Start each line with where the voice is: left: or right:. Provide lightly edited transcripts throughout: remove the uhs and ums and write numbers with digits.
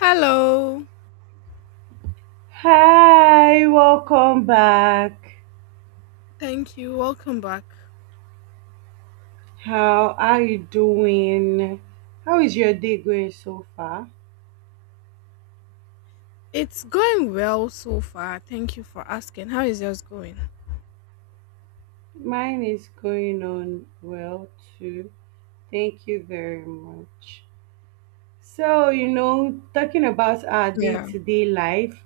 left: Hello.
right: Hi, welcome back.
left: Thank you. Welcome back.
right: How are you doing? How is your day going so far?
left: It's going well so far. Thank you for asking. How is yours going?
right: Mine is going on well too. Thank you very much. So, you know, talking about our
left: Yeah.
right: day-to-day life,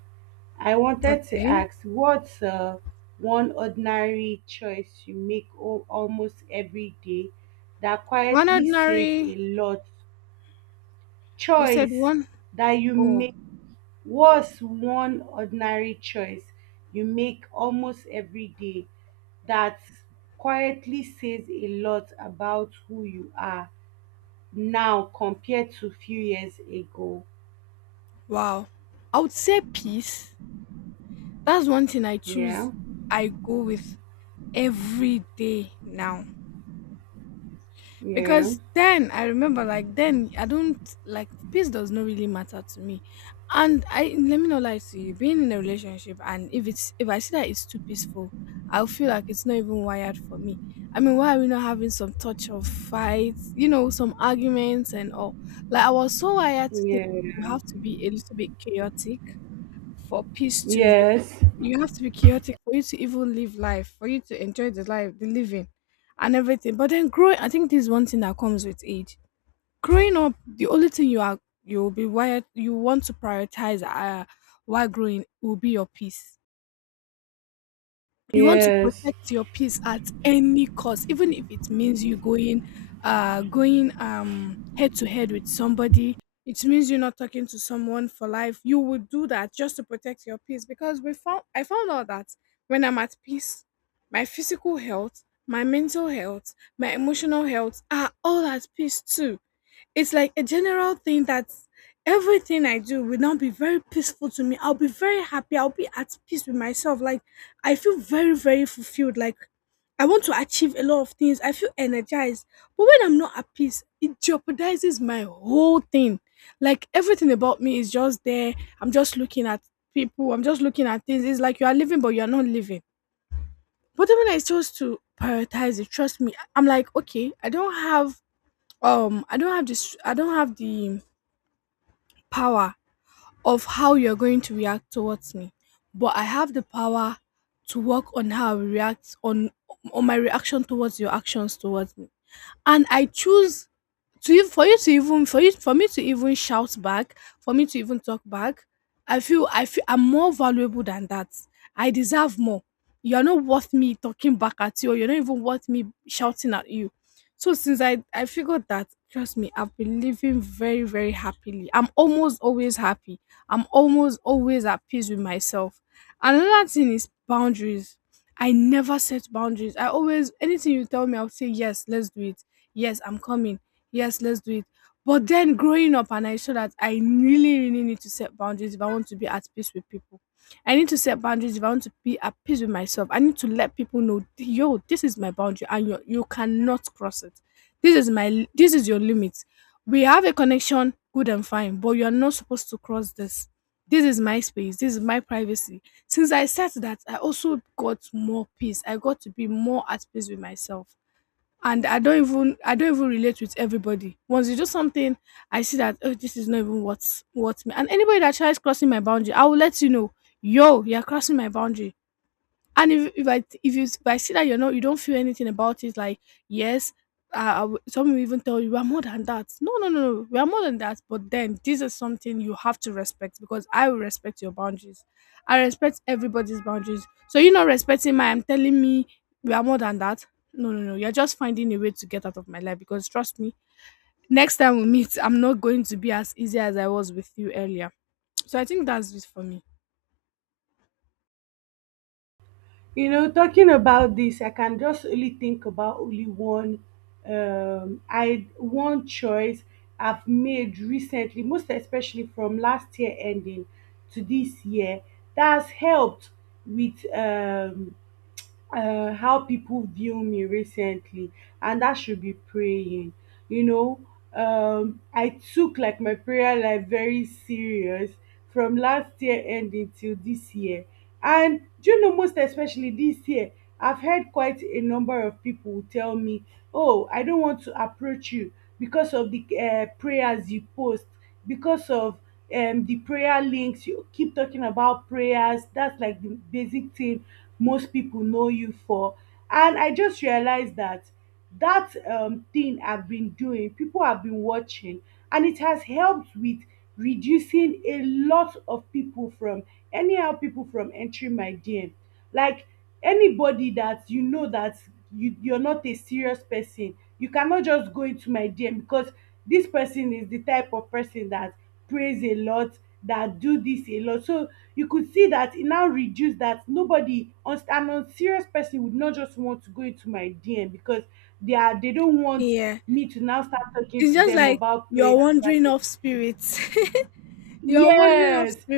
right: I wanted to
left: Okay.
right: ask what's one ordinary choice you make almost every day that
left: One
right: quietly says
left: ordinary.
right: a lot?
left: You said
right: Choice
left: one.
right: that you
left: Oh,
right: make. What's one ordinary choice you make almost every day that quietly says a lot about who you are now compared to few years ago?
left: wow. I would say peace. That's one thing I
right: Yeah,
left: choose. I go with every day now.
right: yeah,
left: Because then I remember, like, then I don't— like, peace does not really matter to me. And I— let me not lie to you, being in a relationship, and if I see that it's too peaceful, I'll feel like it's not even wired for me. I mean, why are we not having some touch of fights, some arguments and all? Like, I was so wired to—
right: yeah,
left: you have to be a little bit chaotic, for peace to re-
right: yes,
left: have to be chaotic for you to even live life, for you to enjoy the life, the living, and everything. But then growing, I think this is one thing that comes with age. Growing up, the only thing you are— you'll be wired, you want to prioritize, while growing, will be your peace. You want to
right: yes.
left: protect peace at any cost, even if it means you going— head to head with somebody. It means you're not talking to someone for life, you would do that just to protect your peace. Because we found— I found out that when I'm at peace, my physical health, my mental health, my emotional health are all at peace too. It's like a general thing that everything I do will now be very peaceful to me. I'll be very happy. I'll be at peace with myself. Like, I feel very, very fulfilled. Like, I want to achieve a lot of things. I feel energized. But when I'm not at peace, it jeopardizes my whole thing. Like, everything about me is just there. I'm just looking at people. I'm just looking at things. It's like you are living, but you are not living. But then when I chose to prioritize it, trust me, I'm like, okay, I don't have— I don't have this. I don't have the power of how you're going to react towards me, but I have the power to work on how I react on— my reaction towards your actions towards me. And I choose to— ev— for you to even— for you— for me to even shout back, for me to even talk back, I feel I'm more valuable than that. I deserve more. You're not worth me talking back at you, or you're not even worth me shouting at you. So since I figured that, trust me, I've been living very, very happily. I'm almost always happy. I'm almost always at peace with myself. Another thing is boundaries. I never set boundaries. I always— anything you tell me, I'll say yes, let's do it. Yes, I'm coming. Yes, let's do it. But then growing up, and I saw that I really, really need to set boundaries if I want to be at peace with people. I need to set boundaries if I want to be at peace with myself. I need to let people know, yo, this is my boundary, and you cannot cross it. This is my li-— this is your limit. We have a connection, good and fine, but you are not supposed to cross this. This is my space. This is my privacy. Since I said that, I also got more peace. I got to be more at peace with myself. And I don't even relate with everybody. Once you do something, I see that, oh, this is not even what's me. And anybody that tries crossing my boundary, I will let you know, yo, you're crossing my boundary. And if I see that you're not— you don't feel anything about it, like, yes, I w-— some will even tell you, we are more than that. No, no, no, no, we are more than that. But then this is something you have to respect because I will respect your boundaries. I respect everybody's boundaries. So you're not respecting my— I'm telling me, we are more than that. No, no, no. You're just finding a way to get out of my life because trust me, next time we meet, I'm not going to be as easy as I was with you earlier. So I think that's it for me.
right: You know, talking about this, I can just only think about only one I one choice I've made recently, most especially from last year ending to this year, that's helped with how people view me recently, and that should be praying, you know. I took like my prayer life very serious from last year ending till this year, and do you know, most especially this year, I've heard quite a number of people who tell me, oh, I don't want to approach you because of the prayers you post, because of the prayer links you keep talking about. Prayers, that's like the basic thing most people know you for. And I just realized that that thing I've been doing, people have been watching, and it has helped with reducing a lot of people from, anyhow people from entering my DM. Like anybody that, you know, that you're not a serious person, you cannot just go into my DM because this person is the type of person that prays a lot, that do this a lot. So you could see that it now reduced, that nobody an unserious person would not just want to go into my DM because they are, they don't want
left: Yeah.
right: me to now start talking
left: It's
right: to
left: just
right: them
left: like
right: about
left: you're
right: prayer and that.
left: wandering off spirits. You're wondering
right: Yes.
left: after.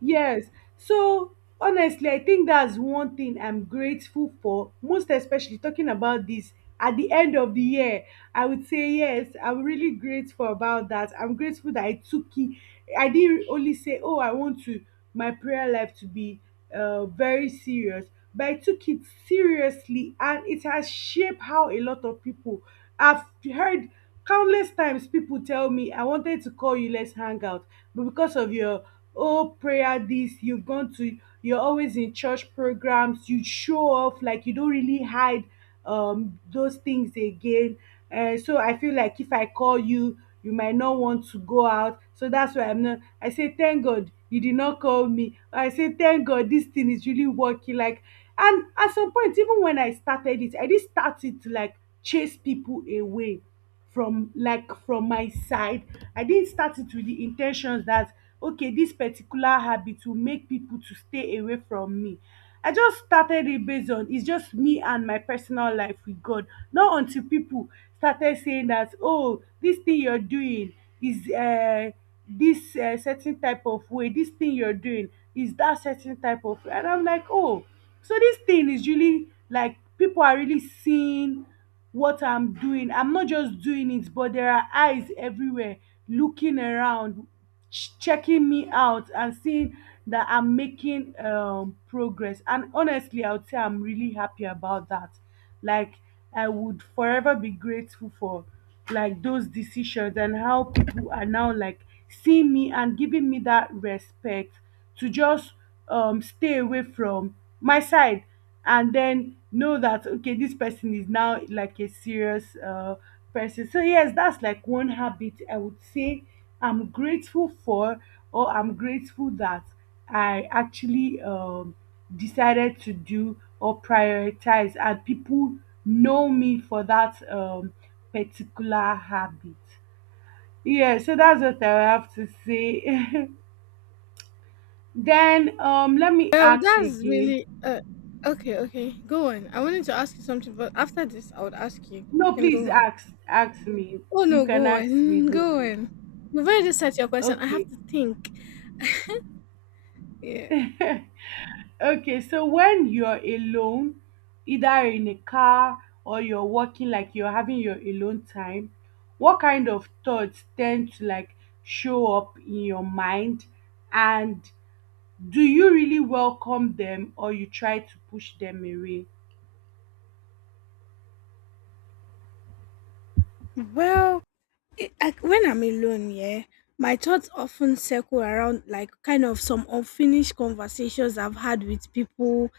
right: Yes. So honestly, I think that's one thing I'm grateful for, most especially talking about this at the end of the year. I would say yes, I'm really grateful about that. I'm grateful that I took it. I didn't only say, oh, I want to my prayer life to be very serious, but I took it seriously, and it has shaped how a lot of people, I've heard countless times people tell me, I wanted to call you, let's hang out. But because of your, oh, prayer this, you've gone to, you're always in church programs, you show off, like you don't really hide those things again. So I feel like if I call you, you might not want to go out. So that's why I'm not, I say thank God you did not call me, I say thank God this thing is really working. Like, and at some point, even when I started it, I did start it to like chase people away from, like from my side. I didn't start it with the intentions that okay, this particular habit will make people to stay away from me. I just started it based on, it's just me and my personal life with God, not until people started saying that, oh, this thing you're doing is this certain type of way, this thing you're doing is that certain type of, and I'm like, oh, so this thing is really, like people are really seeing what I'm doing. I'm not just doing it, but there are eyes everywhere looking around, checking me out, and seeing that I'm making progress. And honestly, I would say I'm really happy about that. Like, I would forever be grateful for like those decisions and how people are now like seeing me and giving me that respect to just stay away from my side and then know that okay, this person is now like a serious person. So yes, that's like one habit I would say I'm grateful for, or I'm grateful that I actually decided to do or prioritize, and people know me for that particular habit. Yeah, so that's what I have to say. Then let me
left: Well,
right: ask
left: that's
right: again.
left: really. Okay, okay. Go on. I wanted to ask you something, but after this, I would ask you. You
right: No,
left: can
right: please
left: go on.
right: ask me.
left: Oh,
right: You
left: no,
right: can
left: go
right: ask me,
left: on.
right: don't
left: Go
right: worry.
left: on. You've already said your question. I have
right: Okay.
left: to think. Yeah.
right: Okay, so when you're alone, either in a car or you're walking, like you're having your alone time, what kind of thoughts tend to like show up in your mind? And do you really welcome them or you try to push them away?
left: Well, like when I'm alone, yeah, my thoughts often circle around, like, kind of some unfinished conversations I've had with people,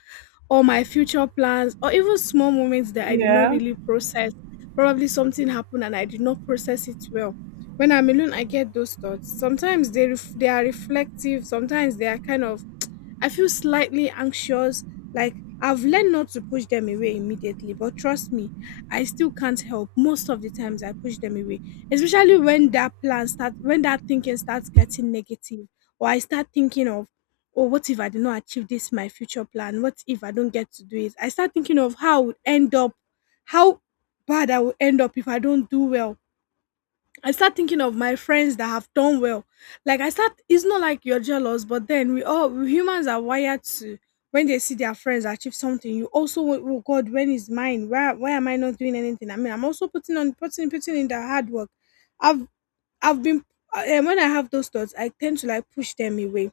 left: or my future plans, or even small moments that I did not
right: Yeah,
left: really process. Probably something happened and I did not process it well. When I'm alone, I get those thoughts. Sometimes they— they are reflective. Sometimes they are kind of— I feel slightly anxious, like, I've learned not to push them away immediately, but trust me, I still can't help. Most of the times I push them away, especially when that plan starts, when that thinking starts getting negative, or I start thinking of, oh, what if I do not achieve this, my future plan? What if I don't get to do it? I start thinking of how I would end up, how bad I will end up if I don't do well. I start thinking of my friends that have done well. Like, I start— it's not like you're jealous, but then we all— we humans are wired to— when they see their friends achieve something, you also want, oh God, when is mine? Why— why am I not doing anything? I mean, I'm also putting on— putting in the hard work. I've I've been— when I have those thoughts, I tend to, like, push them away.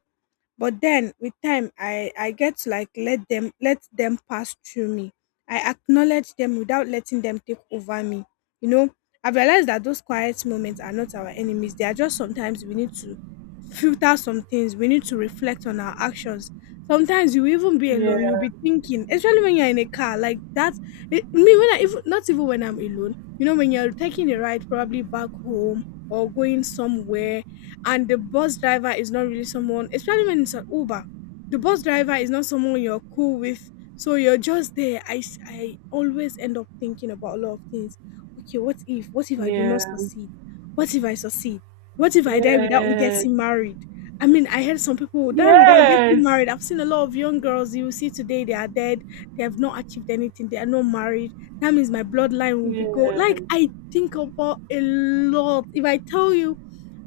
left: But then with time, I get to, like, let them pass through me. I acknowledge them without letting them take over me, you know. I've realized that those quiet moments are not our enemies, they are just— sometimes we need to filter some things, we need to reflect on our actions. Sometimes you will even be alone, you'll
right: yeah,
left: be thinking, especially when you're in a car like that. Me, when I— even not even when I'm alone, you know, when you're taking a ride, probably back home or going somewhere, and the bus driver is not really someone, especially when it's an Uber, the bus driver is not someone you're cool with. So you're just there. I always end up thinking about a lot of things. Okay, what if? What if I do not
right: yeah,
left: succeed? What if I succeed? What if I die without
right: yes,
left: getting married? I mean, I heard some people will die without getting
right: yes,
left: married. I've seen a lot of young girls you will see today, they are dead, they have not achieved anything, they are not married. That means my bloodline will be go.
right: yes,
left: Like, I think about a lot. If I tell you,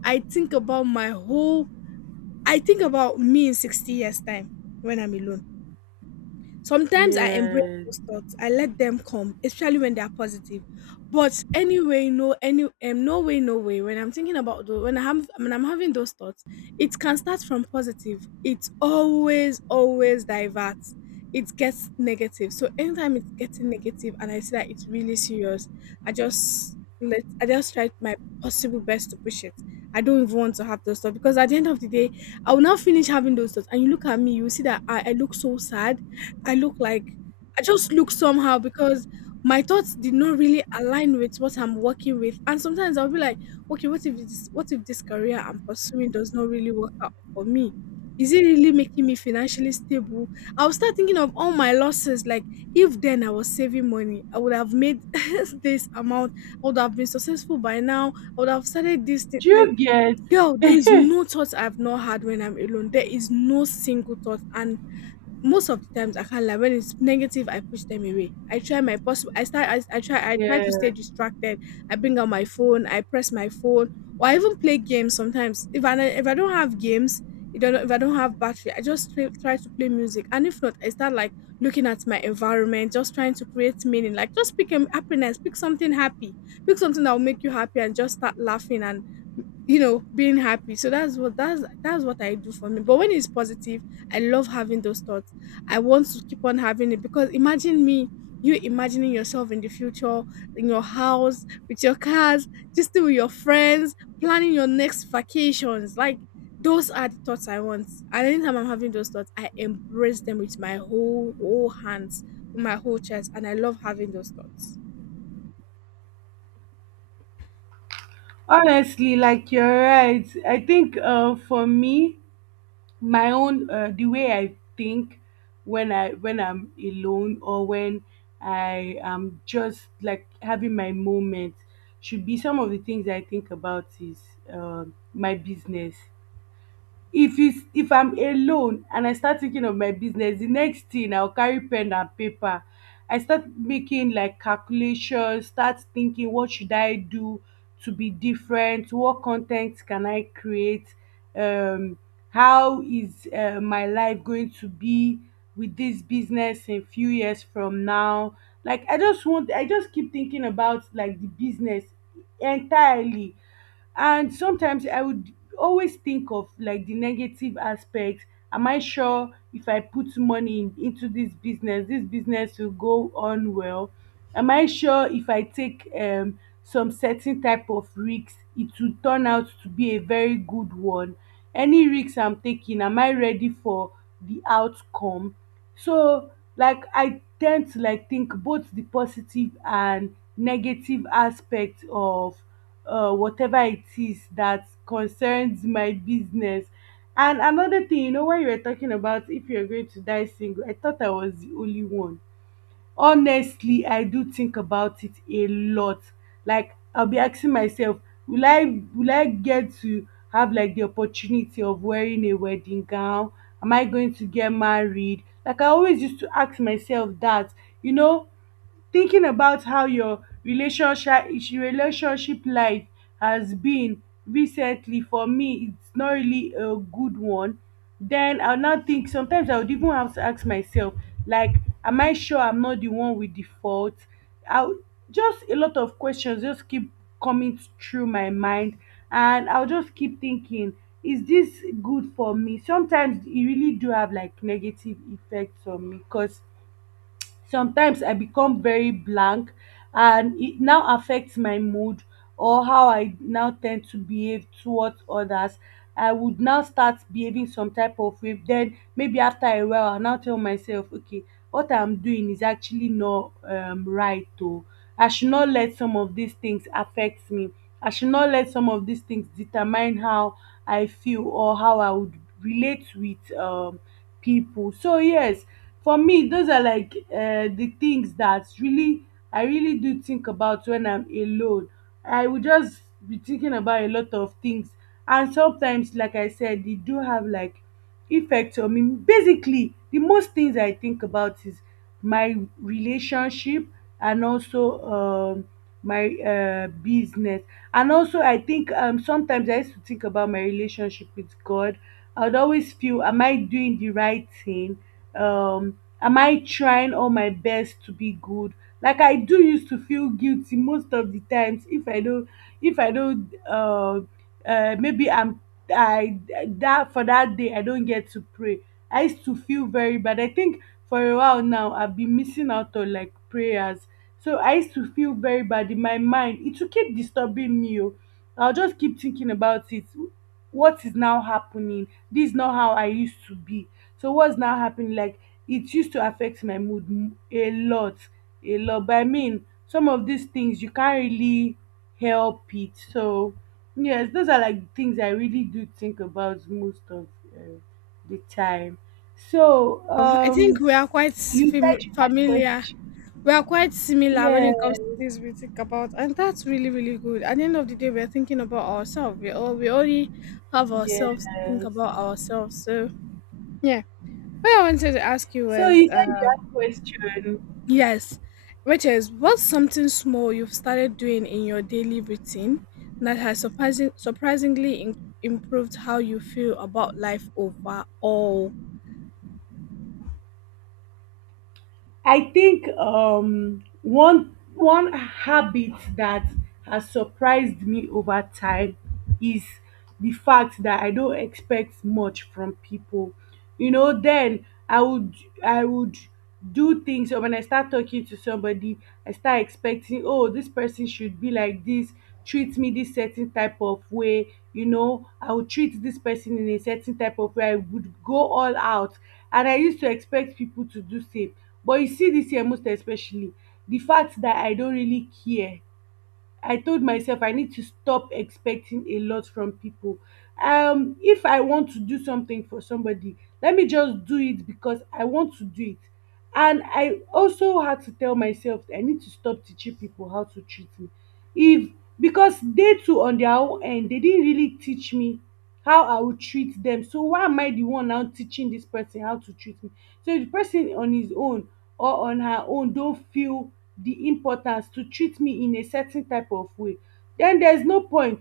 left: I think about my whole— I think about me in 60 years' time when I'm alone. Sometimes I embrace.
right: yes.
left: I let them come, especially when they are positive. But anyway, no, any— no way, no way. When I'm thinking about those, when I have— when I'm having those thoughts, it can start from positive. It always, always diverts. It gets negative. So anytime it's getting negative, and I see that it's really serious, I just— let— I just tried my possible best to push it. I don't even want to have those thoughts because at the end of the day, I will not finish having those thoughts. And you look at me, you see that I look so sad. I look like— I just look somehow because my thoughts did not really align with what I'm working with. And sometimes I'll be like, okay, what if this— what if this career I'm pursuing does not really work out for me? Is it really making me financially stable? I'll start thinking of all my losses. Like, if then I was saving money, I would have made this amount. I would have been successful by now. I would have started this thing.
right: Do
left: Like,
right: you get?
left: girl, there is no thought I've not had when I'm alone. There is no single thought. And most of the times I can't lie. When it's negative, I push them away. I try my possible. I start. I try. I try to stay
right: Yeah.
left: distracted. I bring out my phone. I press my phone, or I even play games sometimes. If I don't have games, if I don't have battery, I just try to play music. And if not, I start like looking at my environment, just trying to create meaning. Like just pick a happiness. Pick something happy. Pick something that will make you happy, and just start laughing and you know being happy. So that's what I do for me. But when it's positive, I love having those thoughts. I want to keep on having it because imagine me, you imagining yourself in the future, in your house with your cars, just still with your friends, planning your next vacations. Like those are the thoughts I want, and anytime I'm having those thoughts I embrace them with my whole hands, with my whole chest, and I love having those thoughts.
right: Honestly, like you're right. I think for me, my own the way I think when I when I'm alone or when I am just like having my moment, should be, some of the things I think about is my business. If it's, if I'm alone and I start thinking of my business, the next thing I'll carry pen and paper, I start making like calculations, start thinking, what should I do to be different? What content can I create? um how is my life going to be with this business in few years from now? Like I just want, I just keep thinking about like the business entirely. And sometimes I would always think of like the negative aspect. Am I sure if I put money in, into this business, this business will go on well? Am I sure if I take some certain type of risks, it will turn out to be a very good one? Any risks I'm taking, am I ready for the outcome? So like I tend to like think both the positive and negative aspect of whatever it is that concerns my business. And another thing, you know, when you were talking about if you're going to die single, I thought I was the only one. Honestly, I do think about it a lot. Like I'll be asking myself, will I, will I get to have like the opportunity of wearing a wedding gown? Am I going to get married? Like I always used to ask myself that, you know, thinking about how your relationship life has been recently. For me, it's not really a good one. Then I'll now think, sometimes I would even have to ask myself, like, am I sure I'm not the one with the fault? I'll, just a lot of questions just keep coming through my mind, and I'll just keep thinking, is this good for me? Sometimes it really do have like negative effects on me because sometimes I become very blank, and it now affects my mood or how I now tend to behave towards others. I would now start behaving some type of way. Then maybe after a while, I'll now tell myself, okay, what I'm doing is actually not right. Though I should not let some of these things affect me. I should not let some of these things determine how I feel or how I would relate with people. So yes, for me, those are like the things that really, I really do think about when I'm alone. I would just be thinking about a lot of things, and sometimes, like I said, they do have like effects on me. Basically, the most things I think about is my relationship, and also um, my business. And also, I think sometimes I used to think about my relationship with God. I would always feel, am I doing the right thing? Am I trying all my best to be good? Like I do used to feel guilty most of the times if I don't, if I don't maybe I'm, I that, for that day I don't get to pray, I used to feel very bad. I think for a while now, I've been missing out on like prayers, so I used to feel very bad. In my mind, it will keep disturbing me, oh. I'll just keep thinking about it, what is now happening? This is not how I used to be. So what's now happening? Like, it used to affect my mood a lot, a lot. But I mean, some of these things you can't really help it. So yes, those are like things I really do think about most of uh, the time. So
left: I think we are quite
right: you said you had
left: familiar.
right: questions.
left: We are quite similar when it
right: Yes,
left: comes to think about, and that's really, really good. At the end of the day, we're thinking about ourselves. We all we already have ourselves to think
right: yes.
left: about ourselves. So yeah. What I wanted to ask you
right: So
left: was
right: you said you had questions.
left: yes, which is, what's something small you've started doing in your daily routine that has surprisingly improved how you feel about life overall?
right: I think one habit that has surprised me over time is the fact that I don't expect much from people. You know, then I would, I would do things or when I start talking to somebody, I start expecting, oh, this person should be like this, treat me this certain type of way. You know, I would treat this person in a certain type of way. I would go all out. And I used to expect people to do same, but you see dis year most especially, the fact dat I don really care, I told myself I need to stop expecting a lot from people. If I want to do something for somebody, let me just do it because I want to do it. And I also had to tell myself I need to stop teaching people how to treat me. If Because they too on their own end, they didn't really teach me how I would treat them. So why am I the one now teaching this person how to treat me? So if the person on his own or on her own don't feel the importance to treat me in a certain type of way, then there's no point.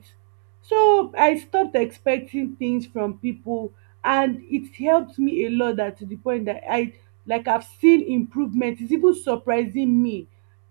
right: So I stopped expecting things from people and it helped me a lot, that to the point that I, like, I've seen improvement. It's even surprising me.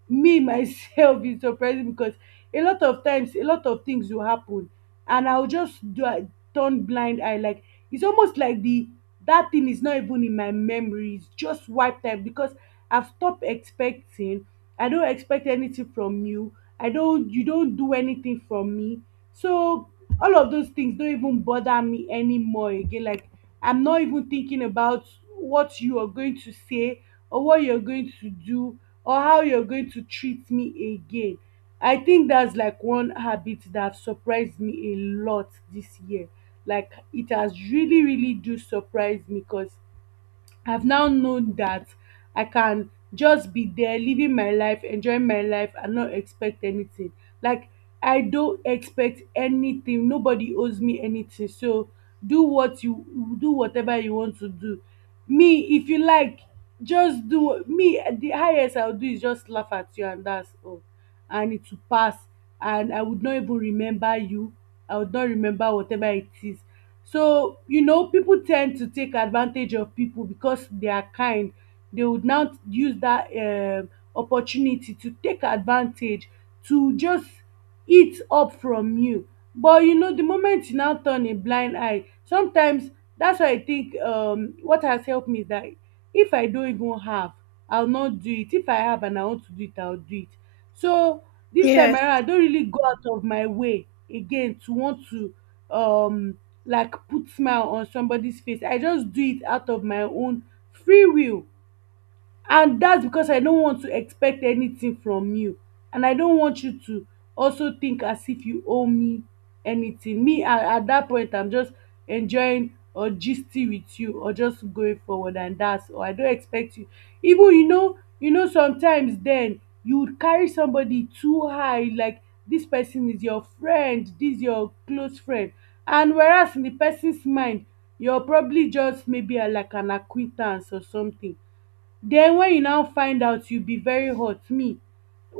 right: Me myself is surprising because a lot of times a lot of things will happen and I'll just do a turn blind eye. Like, it's almost like the that thing is not even in my memory, it's just wiped out because I've stopped expecting. I don't expect anything from you. I don't You don't do anything from me. So all of those things don't even bother me anymore again. Like, I'm not even thinking about what you are going to say or what you're going to do or how you're going to treat me again. I think that's like one habit that have surprised me a lot this year. Like, it has really, really do surprise me, because I've now known that I can just be there living my life, enjoying my life and not expect anything. Like, I don't expect anything. Nobody owes me anything. So do what you do whatever you want to do. Me, if you like, me, the highest I'll do is just laugh at you, and that's all. And it will pass. And I would not even remember you. I would not remember whatever it is. So, you know, people tend to take advantage of people because they are kind. They would now use that opportunity to take advantage, to just eat up from you. But you know, the moment you now turn a blind eye, sometimes, that's why I think what has helped me is that if I don't even have, I'll not do it. If I have and I want to do it, I'll do it. So this time
left: Yes.
right: around, I don't really go out of my way again to want to um like put smile on somebody face. I just do it out of my own free will, and that's because I don't want to expect anything from you, and I don't want you to also think as if you owe me anything. Me at that point, I'm just enjoying or gisting with you or just going forward, and that's all. I don't expect you, even, you know sometimes then you would carry somebody too high, like, this person is your friend, this your close friend, and whereas in the person's mind you're probably just maybe like an acquaintance or something. Den wen you now find out you be very hot. Me,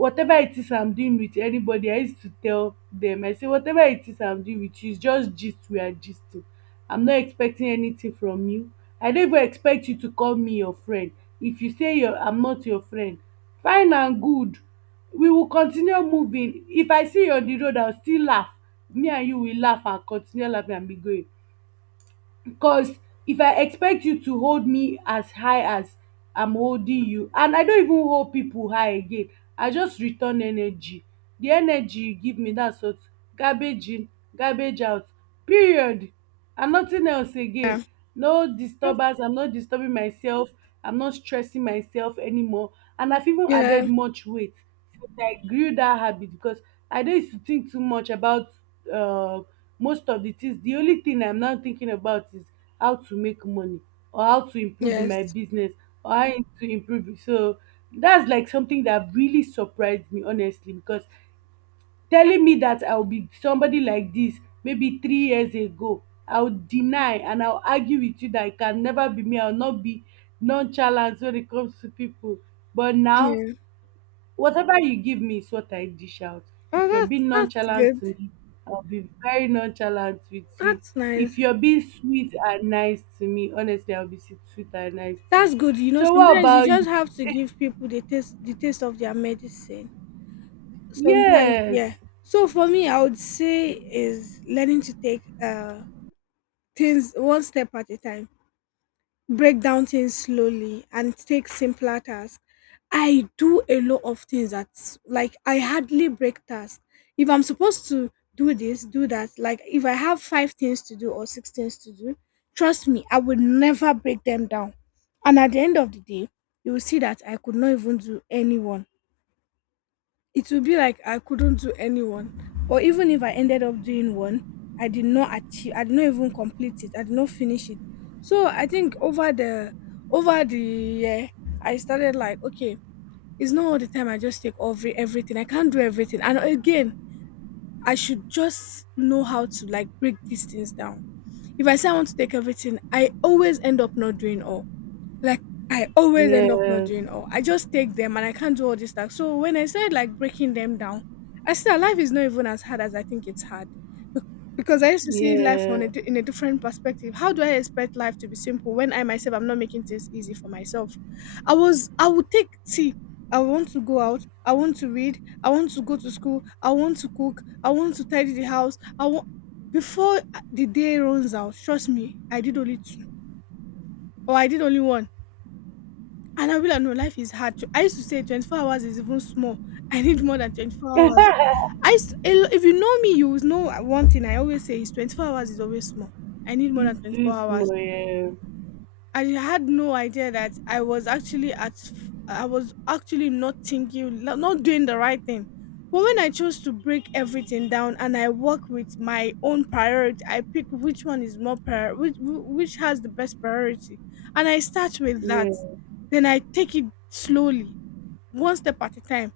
right: whatever it is I'm doing with anybody, I used to tell dem, I say whatever it is I'm doing with you is just gist, we are gisting. I'm not expecting anything from you. I no even expect you to call me your friend. If you say your I'm not your friend, fine and good, we will continue moving. If I see you on the road, I will still laugh. Me and you will laugh and continue laughing and be going. Because if I expect you to hold me as high as I'm holding you, and I don't even hold people high again, I just return energy. The energy you give me, that's what, garbage in, garbage out. Period. And nothing else
left: Yeah.
right: again. No
left: Oh.
right: disturbance. I'm not disturbing myself. I'm not stressing myself anymore. And I've even
left: Yeah.
right: added much weight since I grew that habit because I don't used to think too much about uh most of the things. The only thing I'm now thinking about is how to make money or how to improve in my
left: Yes.
right: business or to improve it. So that's like something that really surprised me, honestly, because telling me that I'll be somebody like this maybe 3 years ago, I'll deny and I'll argue with you that it can never be me. I'll not be nonchalant when it comes to people, but now,
left: Yeah.
right: whatever you give me is what I dish out.
left: Oh,
right: If you're
left: that's
right: being nonchalant
left: good.
right: to me, I'll be very nonchalant with you.
left: That's nice.
right: If you're being sweet and nice to me, honestly, I'll be sweet and nice to
left: That's
right: you.
left: good. You know,
right: So, what
left: sometimes you
right: about
left: just
right: you?
left: have to give people the taste of their medicine. Sometimes,
right: Yes.
left: yeah. So for me, I would say is learning to take things one step at a time, break down things slowly and take simpler tasks. I do a lot of things that, like, I hardly break tasks. If I'm supposed to do this, do that, like if I have five things to do or six things to do, trust me, I would never break them down. And at the end of the day, you will see that I could not even do any one. It would be like I couldn't do any one. Or even if I ended up doing one, I did not even complete it. I did not finish it. So I think over the year I started like, okay, it's not all the time I just take everything. I can't do everything. And again, I should just know how to like break these things down. If I say I want to take everything, I always end up not doing all. Like I always end up not
right: Yeah.
left: doing all. I just take them and I can't do all this stuff. So when I started like breaking them down, I see that life is not even as hard as I think it's hard. Because I used to see life on
right: Yeah.
left: in a different perspective. How do I expect life to be simple when I myself I'm not making things easy for myself? I would take see. I want to go out. I want to read. I want to go to school. I want to cook. I want to tidy the house. I want, before the day runs out. Trust me, I did only two, or I did only one and I'll be like, no, life is hard. I used to say 24 hours is even small. I need more than 24 hours. If you know me, you will know one thing I always say is 24 hours is always small. I need more than
right: It's
left: 24
right: too
left: hours.
right: small. Yeah.
left: I had no idea that I was actually not thinking, not doing the right thing. But when I chose to break everything down and I work with my own priority, I pick which one is more prior, which has the best priority, and I start with that. Then I take it slowly, one step at a time.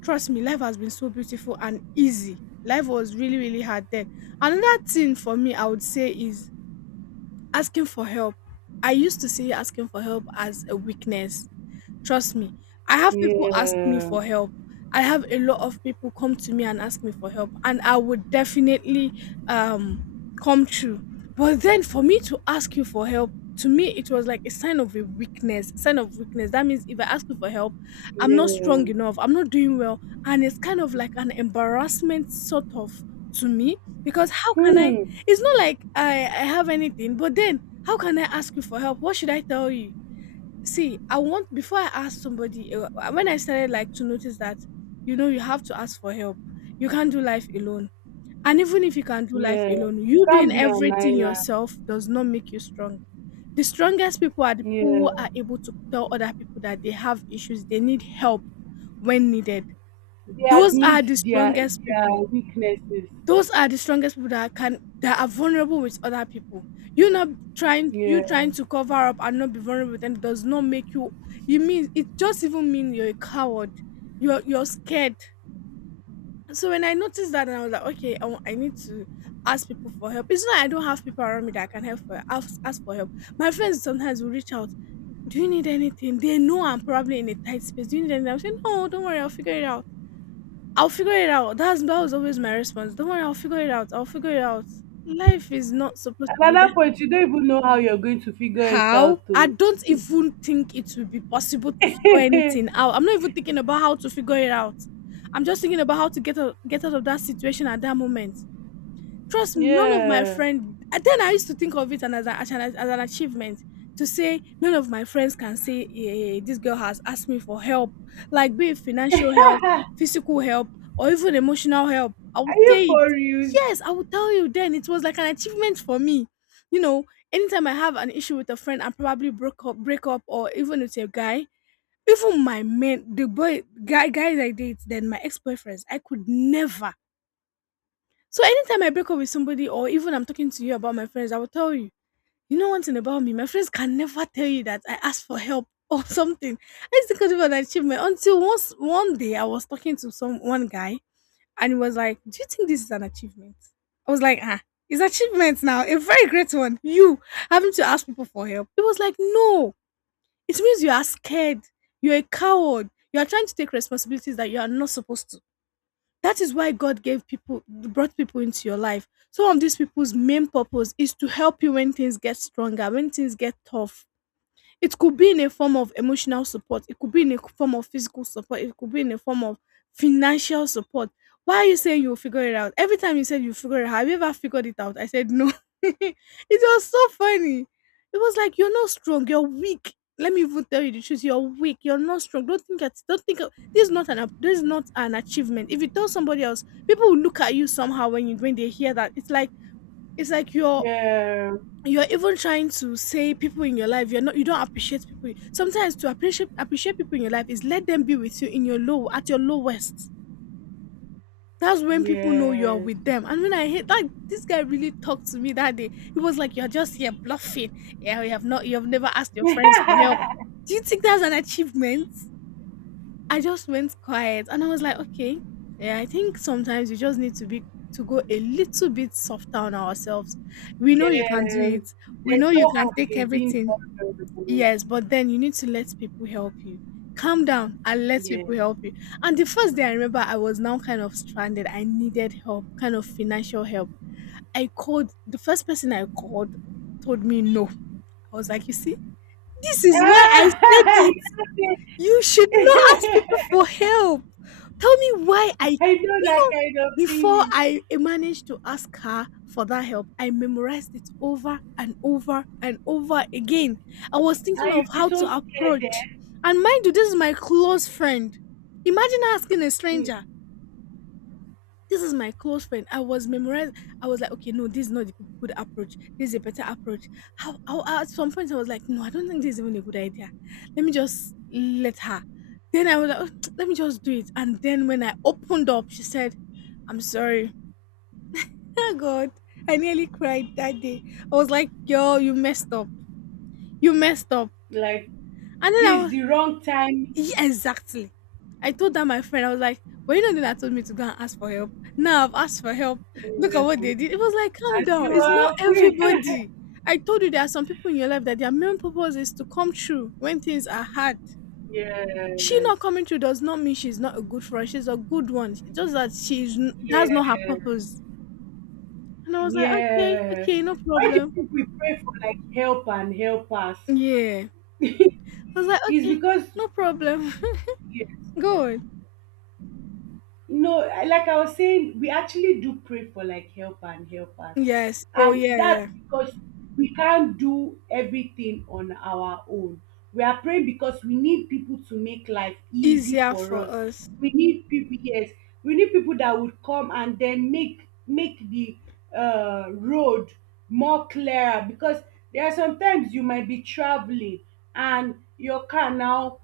left: Trust me, life has been so beautiful and easy. Life was really, really hard then. Another thing for me, I would say, is asking for help. I used to see asking for help as a weakness. Trust me. I have people
right: Yeah.
left: ask me
right: Yeah.
left: for help. I have a lot of people come to me and ask me for help, and I would definitely um come true. But then for me to ask you for help, to me it was like a sign of a weakness, sign of weakness. That means if I ask you for help, I'm not
right: Yeah.
left: strong enough, I'm not doing well, and it's kind of like an embarrassment sort of to me, because how can I?
right: Hmm.
left: It's not like I have anything, but then how can I ask you for help? What should I tell you? See, I want before I ask somebody, when I started like to notice that, you know, you have to ask for help. You can't do life alone, and even if you can do life
right: Yeah.
left: alone,
right: You
left: you doing
right: can't be an
left: everything
right: island.
left: yourself does not make you strong. The strongest people are the people
right: Yeah.
left: who are able to tell other people that they have issues, they need help when needed.
right: They
left: Those are
right: admit
left: the
right: their
left: strongest.
right: their weaknesses.
left: Those are the strongest people that can that are vulnerable with other people. You not trying, you
right: Yeah.
left: trying to cover up and not be vulnerable with them, does not make you, you mean it just even mean you're a coward. You're scared. So when I noticed that and I was like, okay, I need to ask people for help. It's not like I don't have people around me that I can help for ask, ask for help. My friends sometimes will reach out. Do you need anything? They know I'm probably in a tight space. Do you need anything? I'm saying, no, don't worry, I'll figure it out. I'll figure it out. That was always my response. Don't worry, I'll figure it out. I'll figure it out. Life is not supposed to be that.
right: Another point, you don't even know how you're going to figure it
left: How?
right: out.
left: I
right: Oh,
left: don't even think it will be possible to figure anything out. I'm not even thinking about how to figure it out. I'm just thinking about how to get out of that situation at that moment. Trust me, none of my
right: yeah.
left: friends. Then I used to think of it and as, as an achievement to say none of my friends can say, eh, this girl has asked me for help, like be it financial help, physical help, or even emotional help. I would
right: Are
left: say
right: you
left: it.
right: for real?
left: Yes, I will tell you then. It was like an achievement for me. You know, anytime I have an issue with a friend and probably break up, or even with a guy, even my men, the boy, guy, guys I date, then my ex boyfriends, I could never. So anytime I break up with somebody, or even I'm talking to you about my friends, I will tell you. You know one thing about me, my friends can never tell you that I asked for help or something. I used to consider it an achievement until once one day I was talking to some one guy, and he was like, "Do you think this is an achievement?" I was like, "Ah, it's achievement now, a very great one. You having to ask people for help." He was like, "No, it means you are scared. You're a coward. You are trying to take responsibilities that you are not supposed to. That is why God gave people, brought people into your life. Some of these people's main purpose is to help you when things get stronger, when things get tough. It could be in a form of emotional support, it could be in a form of physical support, it could be in a form of financial support. Why are you saying you'll figure it out? Every time you said you figure it out, have you ever figured it out?" I said no. It was so funny. It was like, "You're not strong, you're weak. Let me even tell you the truth. You're weak. You're not strong. Don't think that. Don't think of- This is not This is not an achievement. If you tell somebody else, people will look at you somehow when you when they hear that." It's like you're
right: Yeah.
left: you're even trying to say people in your life, you don't appreciate people. Sometimes, to appreciate people in your life is let them be with you in your low, at your lowest. That's when people know you're
right: Yes.
left: with them. And when I hate that, this guy really talked to me that day. He was like, you're just here bluffing. Yeah, you have never asked your friends for help. You think that's an achievement? I just went quiet and I was like, okay. Yeah, I think sometimes you just need to go a little bit softer on ourselves. We know you can do
right: Yeah.
left: it. We
right: There's
left: know you
right: no
left: can
right: harm
left: take
right: in being
left: everything.
right: vulnerable.
left: Yes, but then you need to let people help you. Calm down and let
right: Yeah.
left: people help you. And the first day, I remember I was now kind of stranded. I needed help, kind of financial help. I called the first person I called, told me no. I was like, you see, this is why I
right: Ah,
left: said
right: you know,
left: you should not ask
right: say-
left: people for help. Tell me why I,
right: I know that kind of
left: before
right: feeling.
left: I managed to ask her for that help, I memorized it over and over and over again. I was thinking
right: And
left: of
right: you'll be
left: how
right: so
left: to
right: scared,
left: approach.
right: eh?
left: And mind you, this is my close friend. Imagine asking a stranger.
right: Mm,
left: This is my close friend. I was memorizing. I was like, okay, no, this is not a good approach. This is a better approach. How, at some point, I was like, no, I don't think this is even a good idea. Let me just let her. Then I was like, "Oh, let me just do it." And then when I opened up, she said, "I'm sorry." Oh, God. I nearly cried that day. I was like, yo, you messed up. You messed up.
right: like,
left: And then I
right: this is
left: was...
right: the wrong
left: Yeah,
right: time.
left: exactly. I told that my friend, I was like, well, you know the one that told me to go and ask for help. Now I've asked for help. Look at
right: Yeah.
left: what they did. It was like, calm
right: As
left: down.
right: you
left: It's not
right: are free.
left: everybody. I told you there are some people in your life that their main purpose is to come true when things are hard. She
right: Yes.
left: not coming through does not mean she's not a good friend. She's a good one. It's just that that's not her
right: Yes.
left: purpose. And I was like, okay,
right: Yes.
left: okay, no
right: Why do you
left: problem.
right: think we pray for like help and help us?
left: Yeah. I was like,
right: It's
left: okay,
right: because,
left: no problem.
right: yeah.
left: Go on.
right: No, I- like I was saying, we actually do pray for like help and helpers,
left: Yes. Oh,
right: and
left: yeah,
right: that's
left: yeah.
right: because we can't do everything on our own. We are praying because we need people to make life easy
left: Easier
right: for
left: for
right: us.
left: us.
right: We need people, yes, we need people that would come and then make make the road more clearer. Because there are sometimes you might be traveling and your car now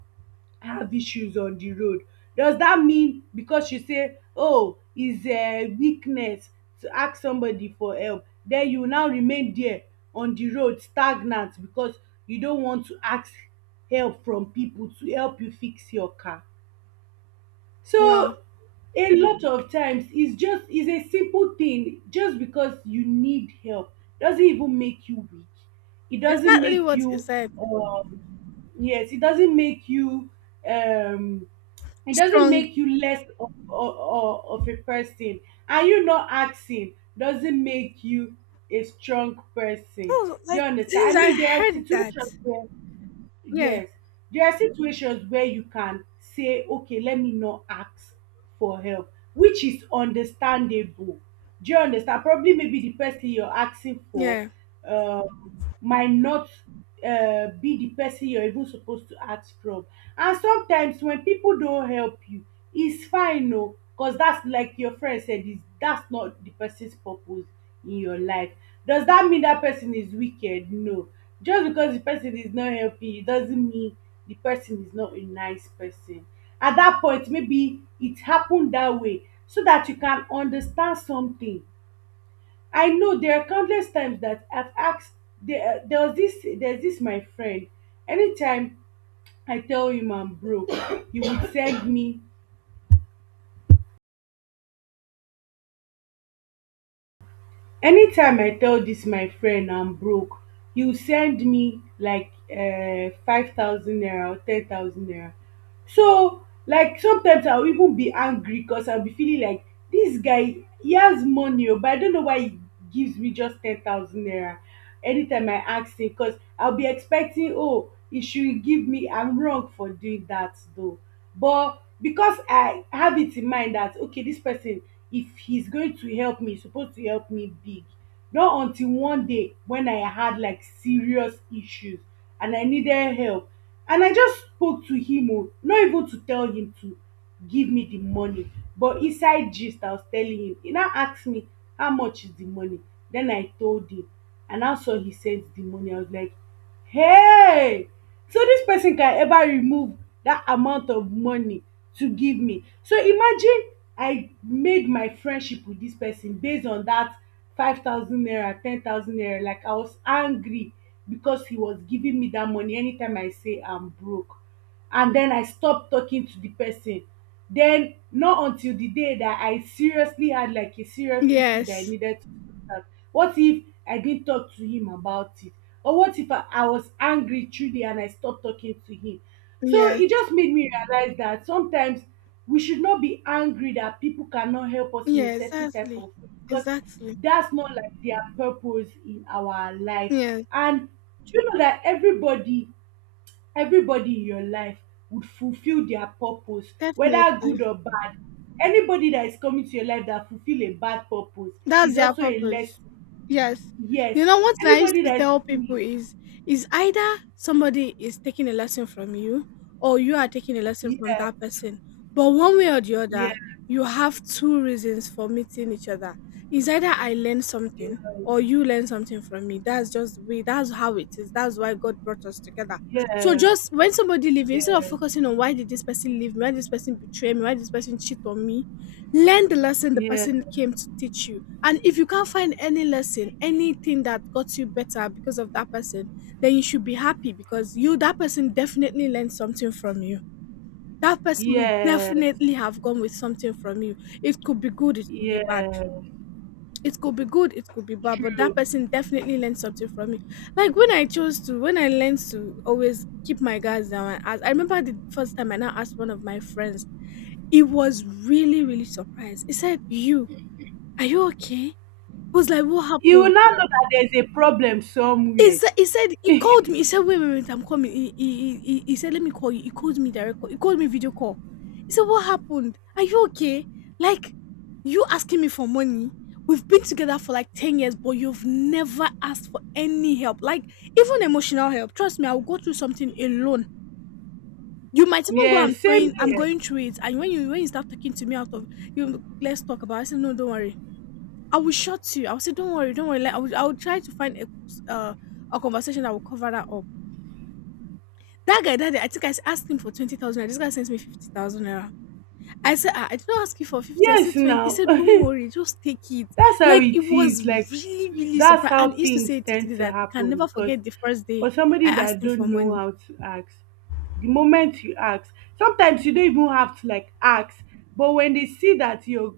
right: have issues on the road, does that mean because you say, oh, is weakness to ask somebody for help, then you now remain there on the road stagnant because you don't want to ask help from people to help you fix your car?
left: Wow.
right: So a lot of times it's just, it's a simple thing. Just because you need help doesn't even make you weak. It doesn't
left: Exactly
right: make
left: what you
right: you,
left: said.
right: um yes, it doesn't make you, um it doesn't
left: Strong.
right: make you less of a person, and you not asking doesn't make you a strong person.
left: Oh,
right: Do you
left: like
right: understand?
left: since
right: I
left: I
right: mean, there are
left: heard,
right: situations where,
left: yeah,
right: yes, there are situations where you can say, okay, let me not ask for help, which is understandable. Do you understand? Probably maybe the person you're asking for,
left: yeah,
right: might not, be the person you're even supposed to ask from. And sometimes when people don't help you, it's fine, no, because that's like your friend said, is that's not the person's purpose in your life. Does that mean that person is wicked? No, just because the person is not helping you doesn't mean the person is not a nice person. At that point, maybe it happened that way so that you can understand something. I know there are countless times that I've asked. There's this my friend. Anytime I tell him I'm broke, he would send me, anytime I tell dis my friend I'm broke, he'll send me like 5,000 naira or 10,000 naira. So, like, sometimes I'll even be angry, cause I'll be feeling like this guy, he has money o, but I don't know why he gives me just 10,000 naira anytime I ask him. Cause I'll be expecting, oh, he should give me. I'm wrong for doing that though, but because I have it in mind that okay, this person, if he's going to help me, he's supposed to help me big. Not until one day when I had like serious issues and I needed help, and I just spoke to him o, not even to tell him to give me the money, but inside gist I was telling him. He now ask me how much is the money, then I told him, and how so he sent the money. I was like, hey! So dis person can ever remove dat amount of money to give me. So imagine I made my friendship with dis person base on dat 5,000 naira, 10,000 naira. Like, I was angry because he was giving me dat money anytime I say I'm broke, and den I stop talking to the person. Den not until the day dat I seriously had like a serious issue dat I
left: yes,
right: needed to. What if I didn't talk to him about it? Or what if I was angry truly and I stopped talking to him? So
left: yes,
right: it just made me realize that sometimes we should not be angry that people cannot help us in a
left: yeah,
right: certain type
left: exactly,
right: of way because
left: exactly,
right: that's not like their purpose in our life.
left: yes,
right: And do you know that everybody, everybody in your life would fulfill their purpose, whether good
left: definitely.
right: or bad. Anybody that is coming to your life that fulfill a bad purpose
left: That's
right: is
left: their
right: also a
left: purpose.
right: lesson.
left: Yes. You
right: Yes.
left: know what I used
right: Anybody
left: to
right: that's
left: tell people
right: me.
left: is either somebody is taking a lesson from you or you are taking a lesson from that
right: Yes.
left: person. But one way or the other,
right: Yes.
left: you have two reasons for meeting each other. Is either I learn
right: Yes.
left: something or you learn something from me. That's just the way, that's how it is. That's why God brought us together. So
right: Yes.
left: just when somebody leaves, instead of
right: Yes.
left: focusing on why did this person leave me, why did this person betray me, why did this person cheat on me, learn the lesson the
right: Yes.
left: person came to teach you. And if you can't find any lesson, anything that got you better because of that person, then you should be happy because you, that person definitely learned something from you. That person will
right: Yes.
left: definitely have gone with something from you. It could be good, it could be bad.
right: Yes.
left: It could be good, it could be bad, but that
right: True.
left: person definitely learned something from me. Like when I chose to, when I learned to always keep my guards down and ask, I remember the first time I now asked one of my friends, he was really, really surprised. He said, "You, are you okay?" I was like, "What
right: You
left: happened?"
right: will now know that there's a problem
left: He
right: somewhere.
left: said, he said he called me. He said, "Wait, wait, wait, I'm coming." He said, "Let me call you." He called me direct call. He called me video call. He said, "What happened? Are you okay? Like, you asking me for money? We've been together for like 10 years, but you've never asked for any help, like even emotional help. Trust me, I'll go through something alone. You might even go. I'm
right: Yes. Same
left: trying. I'm
right: here.
left: going through it. And when you start talking to me out of you, let's talk about it." I said, "No, don't worry. I will shut you. I will say, don't worry, don't worry. Like, I will try to find a conversation that will cover that up." That guy, that day, I think I asked him for 20,000. This guy sends me 50,000 naira. I said, ah, I did not ask you for 50. I
right: Yes.
left: said 20. He
right: Now.
left: said, don't worry, just take it.
right: That's how
left: Like, it
right: it is.
left: was
right: Like,
left: really, really
right: that's
left: surprised. And
right: how
left: he used to
right: things
left: say to
right: tend
left: me
right: to
left: that he can
right: happen
left: never
right: because
left: forget the first day
right: for
left: I
right: somebody that
left: asked him for
right: don't know
left: money.
right: how to ask, the moment you ask sometimes you don't even have to like ask, but when they see that you're